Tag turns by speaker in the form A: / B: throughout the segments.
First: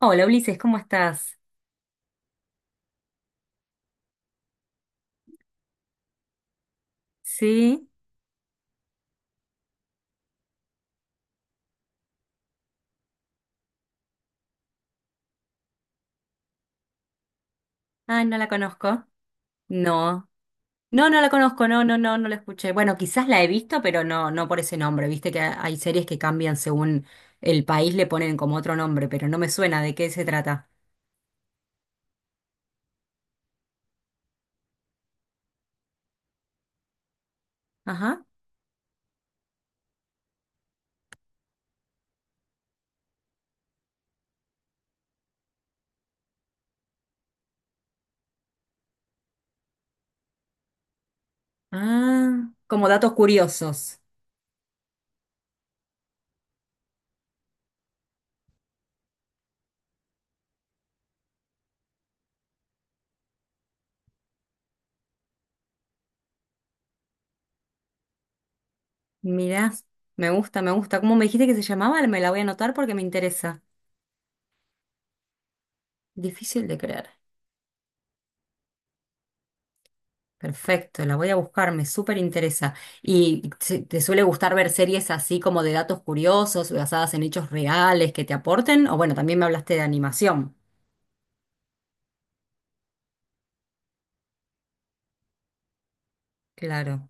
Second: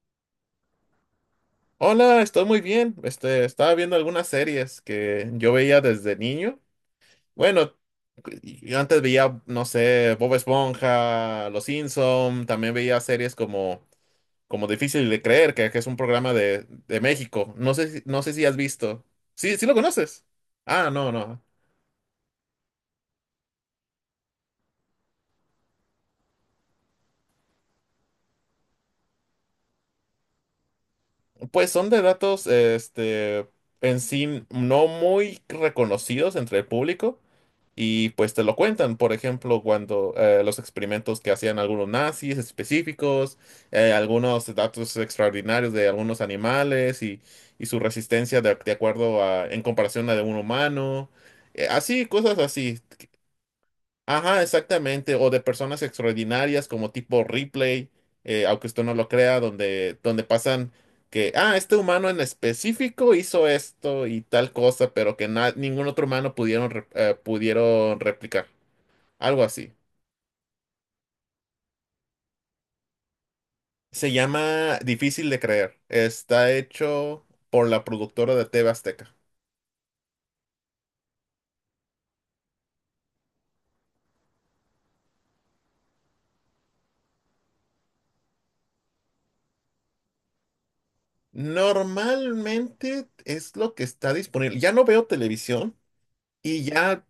A: Hola Ulises, ¿cómo estás?
B: Hola, estoy muy bien. Estaba viendo algunas series que yo veía desde niño. Bueno,
A: Sí.
B: y antes veía, no sé, Bob Esponja, Los Simpson, también veía series como Difícil de Creer, que es un programa de México. No sé, no
A: Ah,
B: sé
A: no
B: si
A: la
B: has visto.
A: conozco.
B: Sí, sí lo conoces.
A: No.
B: Ah,
A: No,
B: no,
A: no la
B: no.
A: conozco, no, no, no, no la escuché. Bueno, quizás la he visto, pero no, no por ese nombre. Viste que hay series que cambian según el país, le ponen como otro nombre, pero no me suena de qué se trata.
B: Pues son de datos, en sí no muy reconocidos entre el público. Y
A: Ajá.
B: pues te lo cuentan, por ejemplo, cuando los experimentos que hacían algunos nazis específicos, algunos datos extraordinarios de algunos animales y su resistencia de acuerdo a, en comparación a de un humano, así, cosas
A: Ah,
B: así.
A: como datos curiosos.
B: Ajá, exactamente, o de personas extraordinarias como tipo Ripley, aunque usted no lo crea, donde pasan que, este humano en específico hizo esto y tal cosa, pero que ningún otro humano pudieron, pudieron replicar. Algo
A: Mirá,
B: así.
A: me gusta, me gusta. ¿Cómo me dijiste que se llamaba? Me la voy a anotar porque me interesa.
B: Se llama Difícil de Creer. Está
A: Difícil de creer.
B: hecho por la productora de TV Azteca.
A: Perfecto, la voy a buscar, me súper interesa. ¿Y te suele gustar ver series así como de datos curiosos, basadas en hechos reales que te aporten? O bueno, también me hablaste de animación.
B: Normalmente es lo que está disponible. Ya no veo televisión y ya,
A: Claro.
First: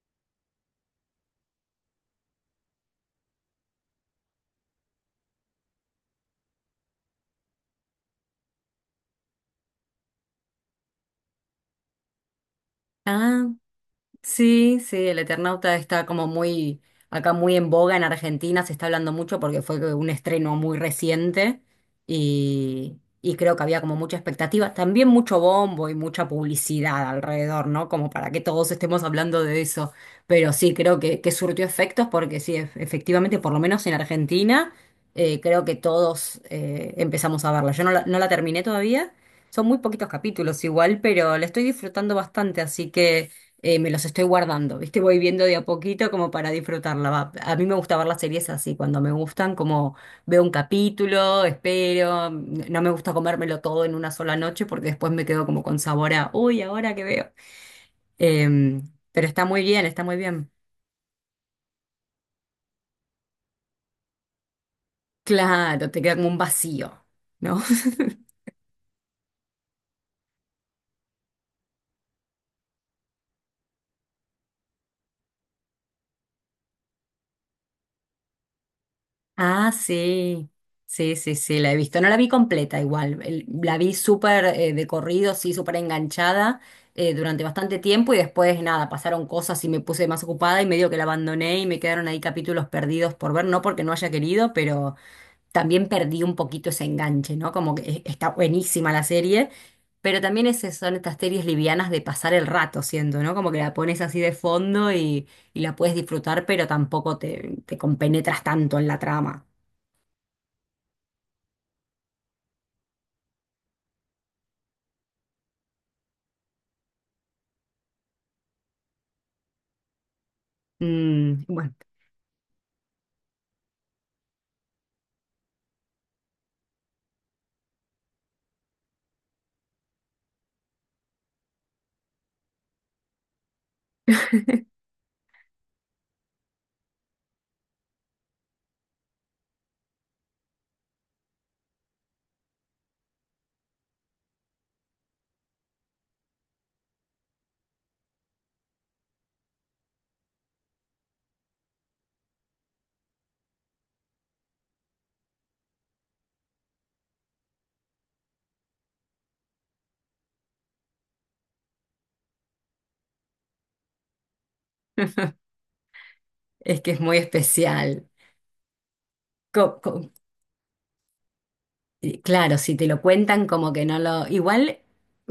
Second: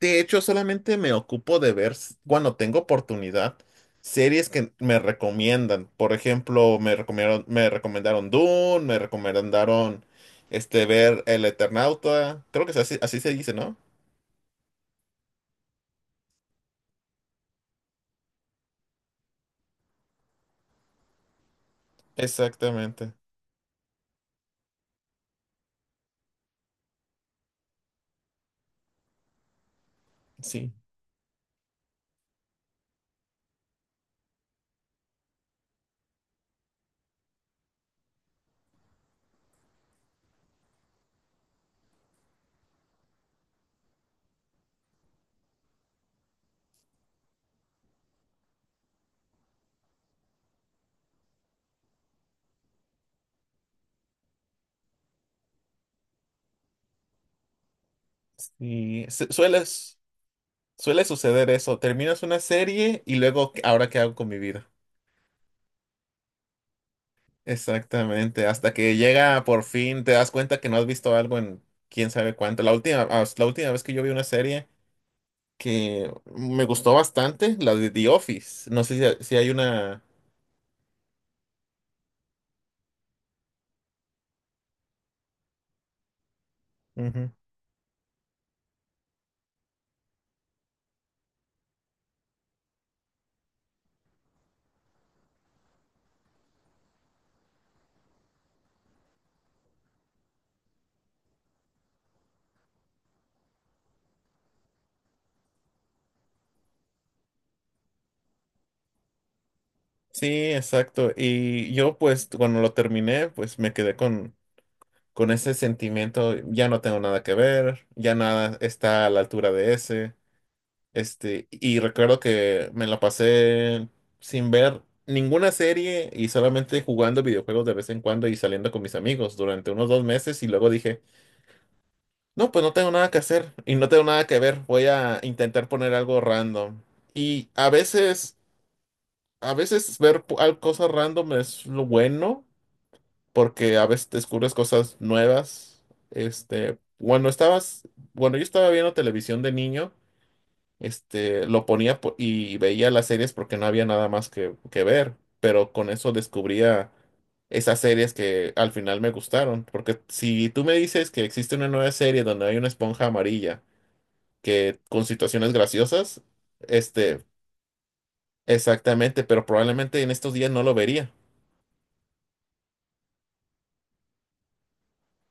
B: de hecho, solamente me ocupo de ver, cuando tengo oportunidad, series que me recomiendan. Por ejemplo, me recomendaron Dune, me recomendaron ver El Eternauta. Creo que es así, así se
A: Ah,
B: dice, ¿no?
A: sí, sí, el Eternauta está como muy, acá muy en boga en Argentina, se está hablando mucho porque fue un estreno muy reciente y,
B: Exactamente.
A: y creo que había como mucha expectativa, también mucho bombo y mucha publicidad alrededor, ¿no? Como para que todos estemos hablando de eso, pero
B: Sí.
A: sí, creo que surtió efectos porque sí, efectivamente, por lo menos en Argentina, creo que todos empezamos a verla. Yo no la, no la terminé todavía, son muy poquitos capítulos igual, pero la estoy disfrutando bastante, así que me los estoy guardando, ¿viste? Voy viendo de a poquito como para disfrutarla. Va. A mí me gusta ver las series así, cuando me gustan, como veo un capítulo, espero, no me gusta comérmelo todo en una sola noche porque después me quedo como con sabor a, uy, ahora que veo. Em,
B: Y
A: pero está muy bien,
B: sueles.
A: está muy bien.
B: Suele suceder eso, terminas una serie y luego, "¿Ahora qué hago con mi vida?".
A: Claro, te queda como un vacío, ¿no?
B: Exactamente, hasta que llega por fin, te das cuenta que no has visto algo en quién sabe cuánto. La última vez que yo vi una serie que me gustó bastante, la de The Office, no sé si hay
A: Ah,
B: una.
A: sí, sí, sí, sí, la he visto. No la vi completa igual, la vi súper de corrido, sí, súper enganchada
B: Ujú.
A: durante bastante tiempo y después nada, pasaron cosas y me puse más ocupada y medio que la abandoné y me quedaron ahí capítulos perdidos por ver, no porque no haya querido, pero también perdí un poquito ese enganche, ¿no? Como que está buenísima la serie, pero también esas son estas series livianas de pasar el rato, siendo, ¿no? Como que la pones así de fondo y la puedes disfrutar, pero tampoco te, te compenetras tanto en la trama.
B: Sí, exacto, y yo pues cuando lo terminé, pues me quedé con ese sentimiento, ya no tengo nada que ver, ya nada está a la altura de ese.
A: Mm, bueno,
B: Y recuerdo que me la pasé sin ver ninguna serie y solamente jugando videojuegos de vez en cuando y saliendo con mis amigos durante unos 2 meses y luego dije, no, pues no tengo nada que hacer y no tengo nada que ver, voy a intentar poner algo random. Y a veces ver cosas random es lo bueno porque a veces descubres cosas nuevas. Este, cuando estabas, Cuando yo estaba viendo televisión de niño, lo ponía y veía las series porque no había nada más que ver, pero con eso descubría esas series que al final me gustaron, porque si tú me dices que existe una nueva serie donde hay una esponja amarilla que con situaciones graciosas,
A: es que es muy
B: este,
A: especial.
B: exactamente, pero
A: Co-
B: probablemente en
A: co-
B: estos días no lo vería.
A: y claro, si te lo cuentan como que no lo... Igual,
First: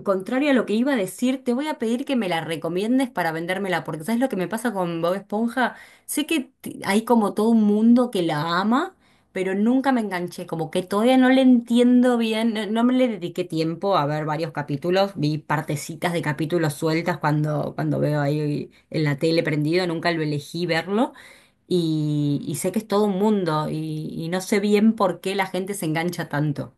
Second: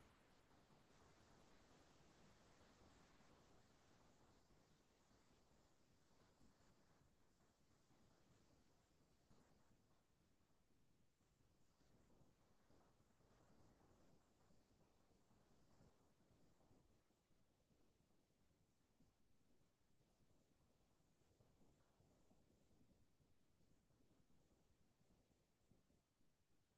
A: contrario a lo que iba a decir, te voy a pedir que me la recomiendes para vendérmela, porque ¿sabes lo que me pasa con Bob Esponja? Sé que hay como todo un mundo que la ama, pero nunca me enganché, como que todavía no le entiendo bien, no, no me le dediqué tiempo a ver varios capítulos, vi partecitas de capítulos sueltas cuando, cuando veo ahí en la tele prendido, nunca lo elegí verlo. Y, y sé que es todo un mundo y no sé bien por qué la gente se engancha tanto.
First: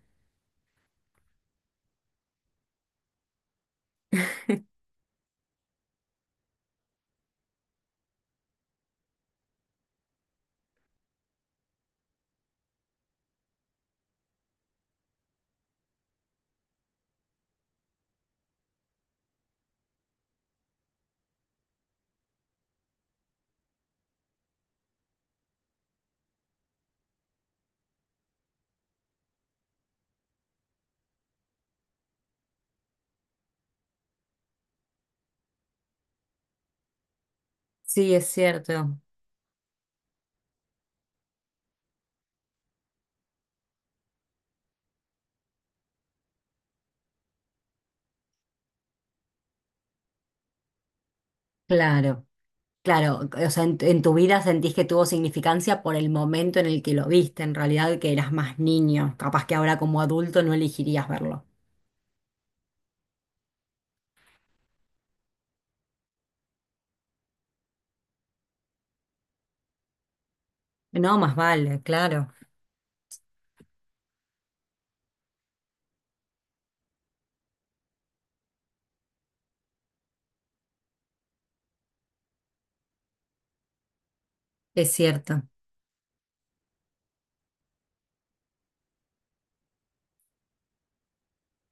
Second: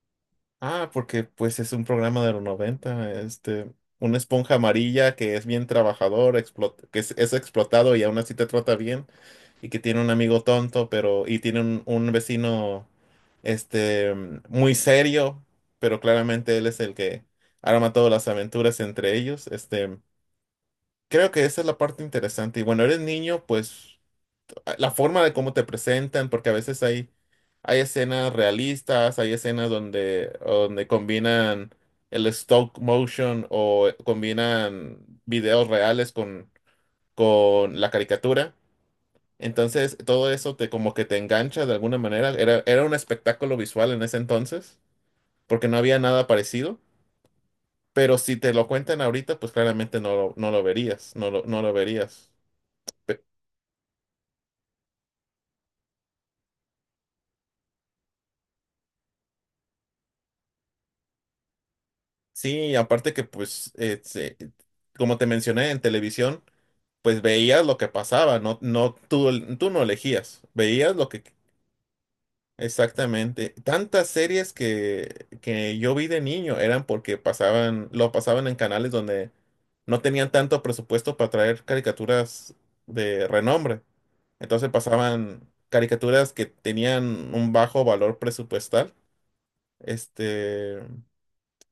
B: Ah, porque pues es un programa de los noventa, una esponja amarilla que es bien trabajador, que es explotado y aún así te trata bien. Y que tiene un amigo tonto, pero y tiene un vecino muy serio, pero claramente él es el que arma todas las aventuras entre ellos. Creo que esa es la parte interesante. Y bueno, eres niño, pues la forma de cómo te presentan, porque a veces hay escenas realistas, hay escenas donde combinan el stop motion o combinan videos reales con la
A: Sí, es
B: caricatura.
A: cierto.
B: Entonces, todo eso te como que te engancha de alguna manera. Era un espectáculo visual en ese entonces, porque no había nada parecido. Pero si te lo cuentan ahorita, pues claramente no lo verías, no lo
A: Claro,
B: verías.
A: claro.
B: Pe-
A: O sea, en tu vida sentís que tuvo significancia por el momento en el que lo viste, en realidad que eras más niño. Capaz que ahora como adulto no elegirías verlo.
B: sí, aparte que pues, como te mencioné, en televisión, pues veías lo que pasaba, no, no, tú no elegías, veías lo
A: No,
B: que.
A: más vale, claro.
B: Exactamente. Tantas series que yo vi de niño eran porque lo pasaban en canales donde no tenían tanto presupuesto para traer caricaturas de renombre. Entonces
A: Es
B: pasaban
A: cierto.
B: caricaturas que tenían un bajo valor presupuestal. Este,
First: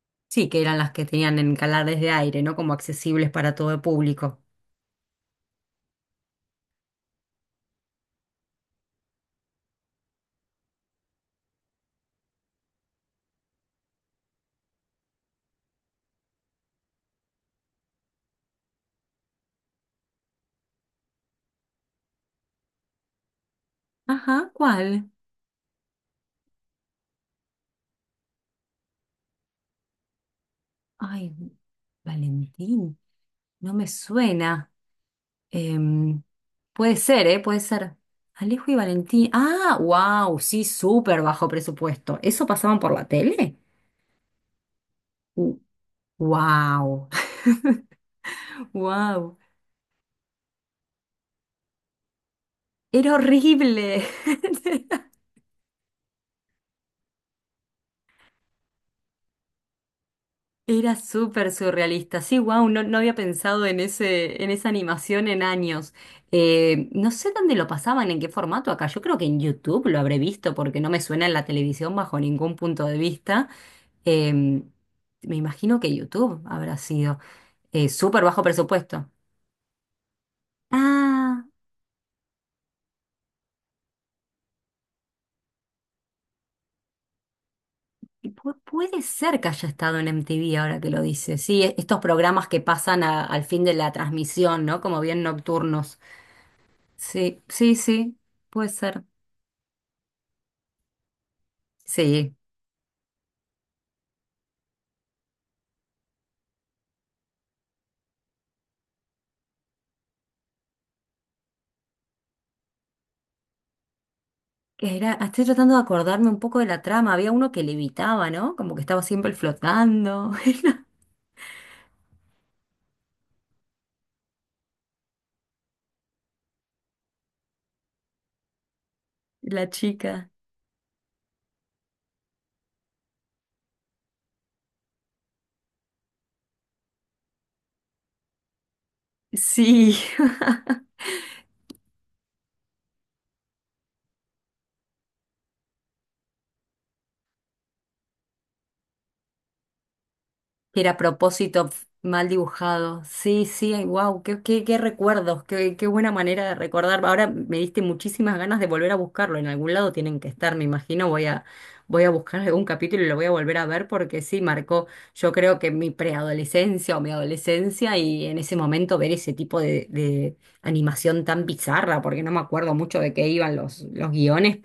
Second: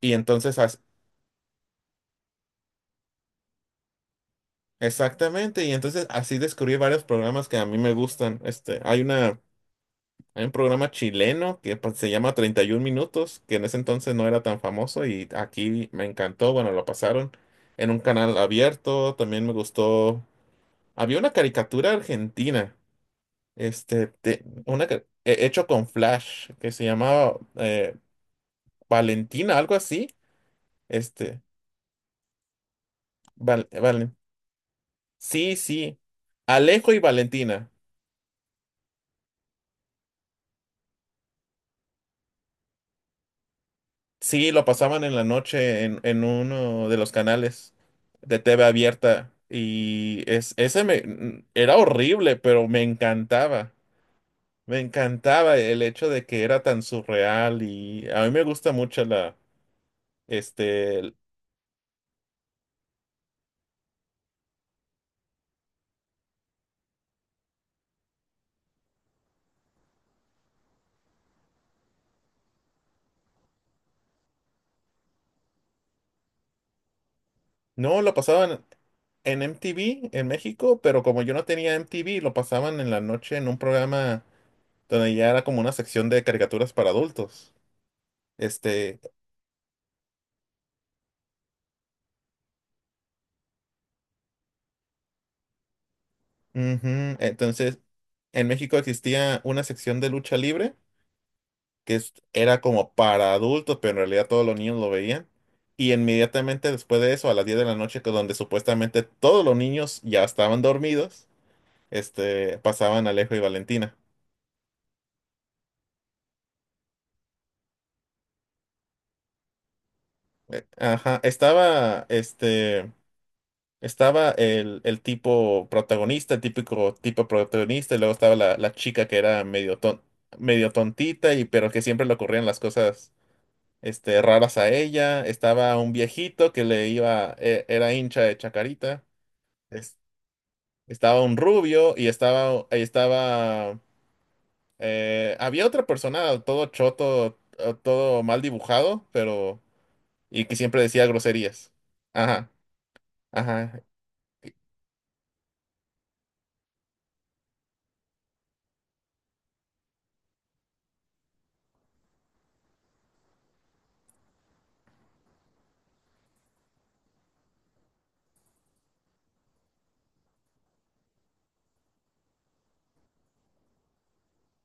B: y
A: Sí,
B: entonces,
A: que eran las que tenían en canales de aire, ¿no? Como accesibles para todo el público.
B: exactamente, y entonces así descubrí varios programas que a mí me gustan. Hay un programa chileno que se llama 31 Minutos, que en ese entonces no era tan famoso y aquí me encantó. Bueno, lo pasaron en un canal abierto. También me gustó. Había una caricatura argentina,
A: Ajá, ¿cuál?
B: hecho con Flash, que se llamaba Valentina, algo así.
A: Ay,
B: Este,
A: Valentín,
B: Val-
A: no me
B: Valen-
A: suena.
B: sí, sí.
A: Em,
B: Alejo
A: Puede
B: y
A: ser, ¿eh? Puede
B: Valentina.
A: ser. Alejo y Valentín. Ah, wow, sí, súper bajo presupuesto. ¿Eso pasaban por la tele?
B: Sí, lo pasaban en la noche en uno de
A: Wow,
B: los canales de TV abierta
A: wow.
B: y es, ese me, n- era horrible, pero me
A: Era
B: encantaba.
A: horrible.
B: Me encantaba el hecho de que era tan surreal y a mí me gusta mucho
A: Era
B: este, el-
A: súper surrealista. Sí, wow, no, no había pensado en ese, en esa animación en años. No sé dónde lo pasaban, en qué formato acá. Yo creo que en YouTube lo habré visto porque no me suena en la televisión bajo ningún punto de vista. Em, Me imagino que YouTube habrá sido.
B: no, lo
A: Súper bajo
B: pasaban
A: presupuesto.
B: en MTV en México, pero como yo no
A: Ah,
B: tenía MTV, lo pasaban en la noche en un programa donde ya era como una sección de caricaturas para adultos.
A: y
B: Este,
A: puede ser que haya estado en MTV ahora que lo dice. Sí, estos programas que pasan al fin de la transmisión, ¿no? Como bien nocturnos.
B: Ujú.
A: Sí, sí,
B: Entonces,
A: sí,
B: en
A: puede
B: México
A: ser.
B: existía una sección de lucha libre que
A: Sí.
B: era como para adultos, pero en realidad todos los niños lo veían. Y inmediatamente después de eso, a las 10 de la noche, que donde supuestamente todos los niños ya estaban dormidos, pasaban Alejo y Valentina.
A: Que era, estoy tratando de acordarme un poco de la trama. Había uno que levitaba, ¿no? Como que estaba siempre flotando.
B: Ajá, estaba el tipo protagonista, el típico tipo protagonista, y luego estaba la chica que era
A: La chica.
B: medio tontita, y pero que siempre le ocurrían las cosas raras a ella. Estaba un viejito que era hincha de Chacarita. Es-
A: Sí.
B: Estaba un rubio . Había otra persona, todo choto, todo mal dibujado, pero, y que siempre
A: Que era a
B: decía
A: propósito
B: groserías.
A: mal
B: Ajá,
A: dibujado. Sí,
B: ajá.
A: sí, wow, qué, qué, qué recuerdos, qué, qué buena manera de recordar. Ahora me diste muchísimas ganas de volver a buscarlo. En algún lado tienen que estar, me imagino. Voy a, voy a buscar algún capítulo y lo voy a volver a ver porque sí, marcó, yo creo que mi preadolescencia o mi adolescencia y en ese momento ver ese tipo de animación tan bizarra, porque no me acuerdo mucho de qué iban los guiones,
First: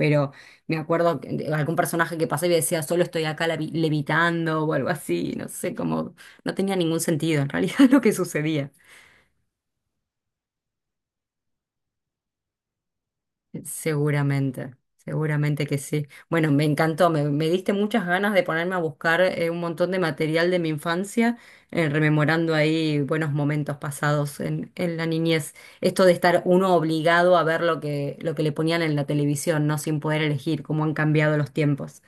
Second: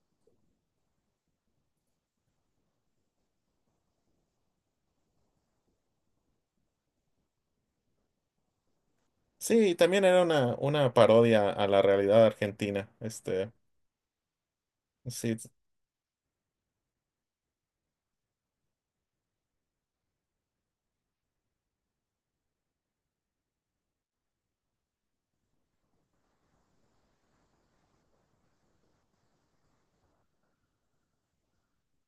A: me acuerdo de algún personaje que pasé y decía, solo estoy acá levitando o algo así, no sé, como no tenía ningún sentido en realidad lo que sucedía.
B: Sí, también era una parodia a la realidad argentina.
A: Seguramente,
B: Sí,
A: seguramente que sí. Bueno, me encantó, me diste muchas ganas de ponerme a buscar un montón de material de mi infancia, rememorando ahí buenos momentos pasados en la niñez. Esto de estar uno obligado a ver lo que le ponían en la televisión, no sin poder elegir cómo han cambiado los tiempos.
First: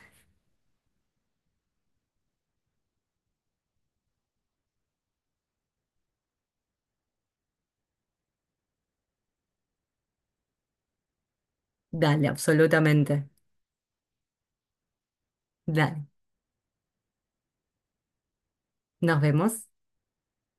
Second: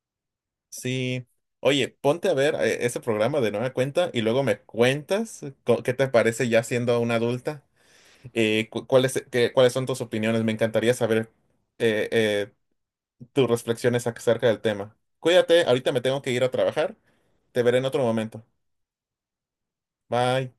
B: sí. Oye, ponte a ver ese programa de nueva cuenta y luego me cuentas qué te parece ya siendo una adulta. ¿Cuáles son tus opiniones? Me encantaría saber eh,
A: Dale,
B: eh,
A: absolutamente.
B: tus reflexiones acerca del tema. Cuídate, ahorita me
A: Dale.
B: tengo que ir a trabajar. Te veré en otro momento.
A: Nos vemos.
B: Bye.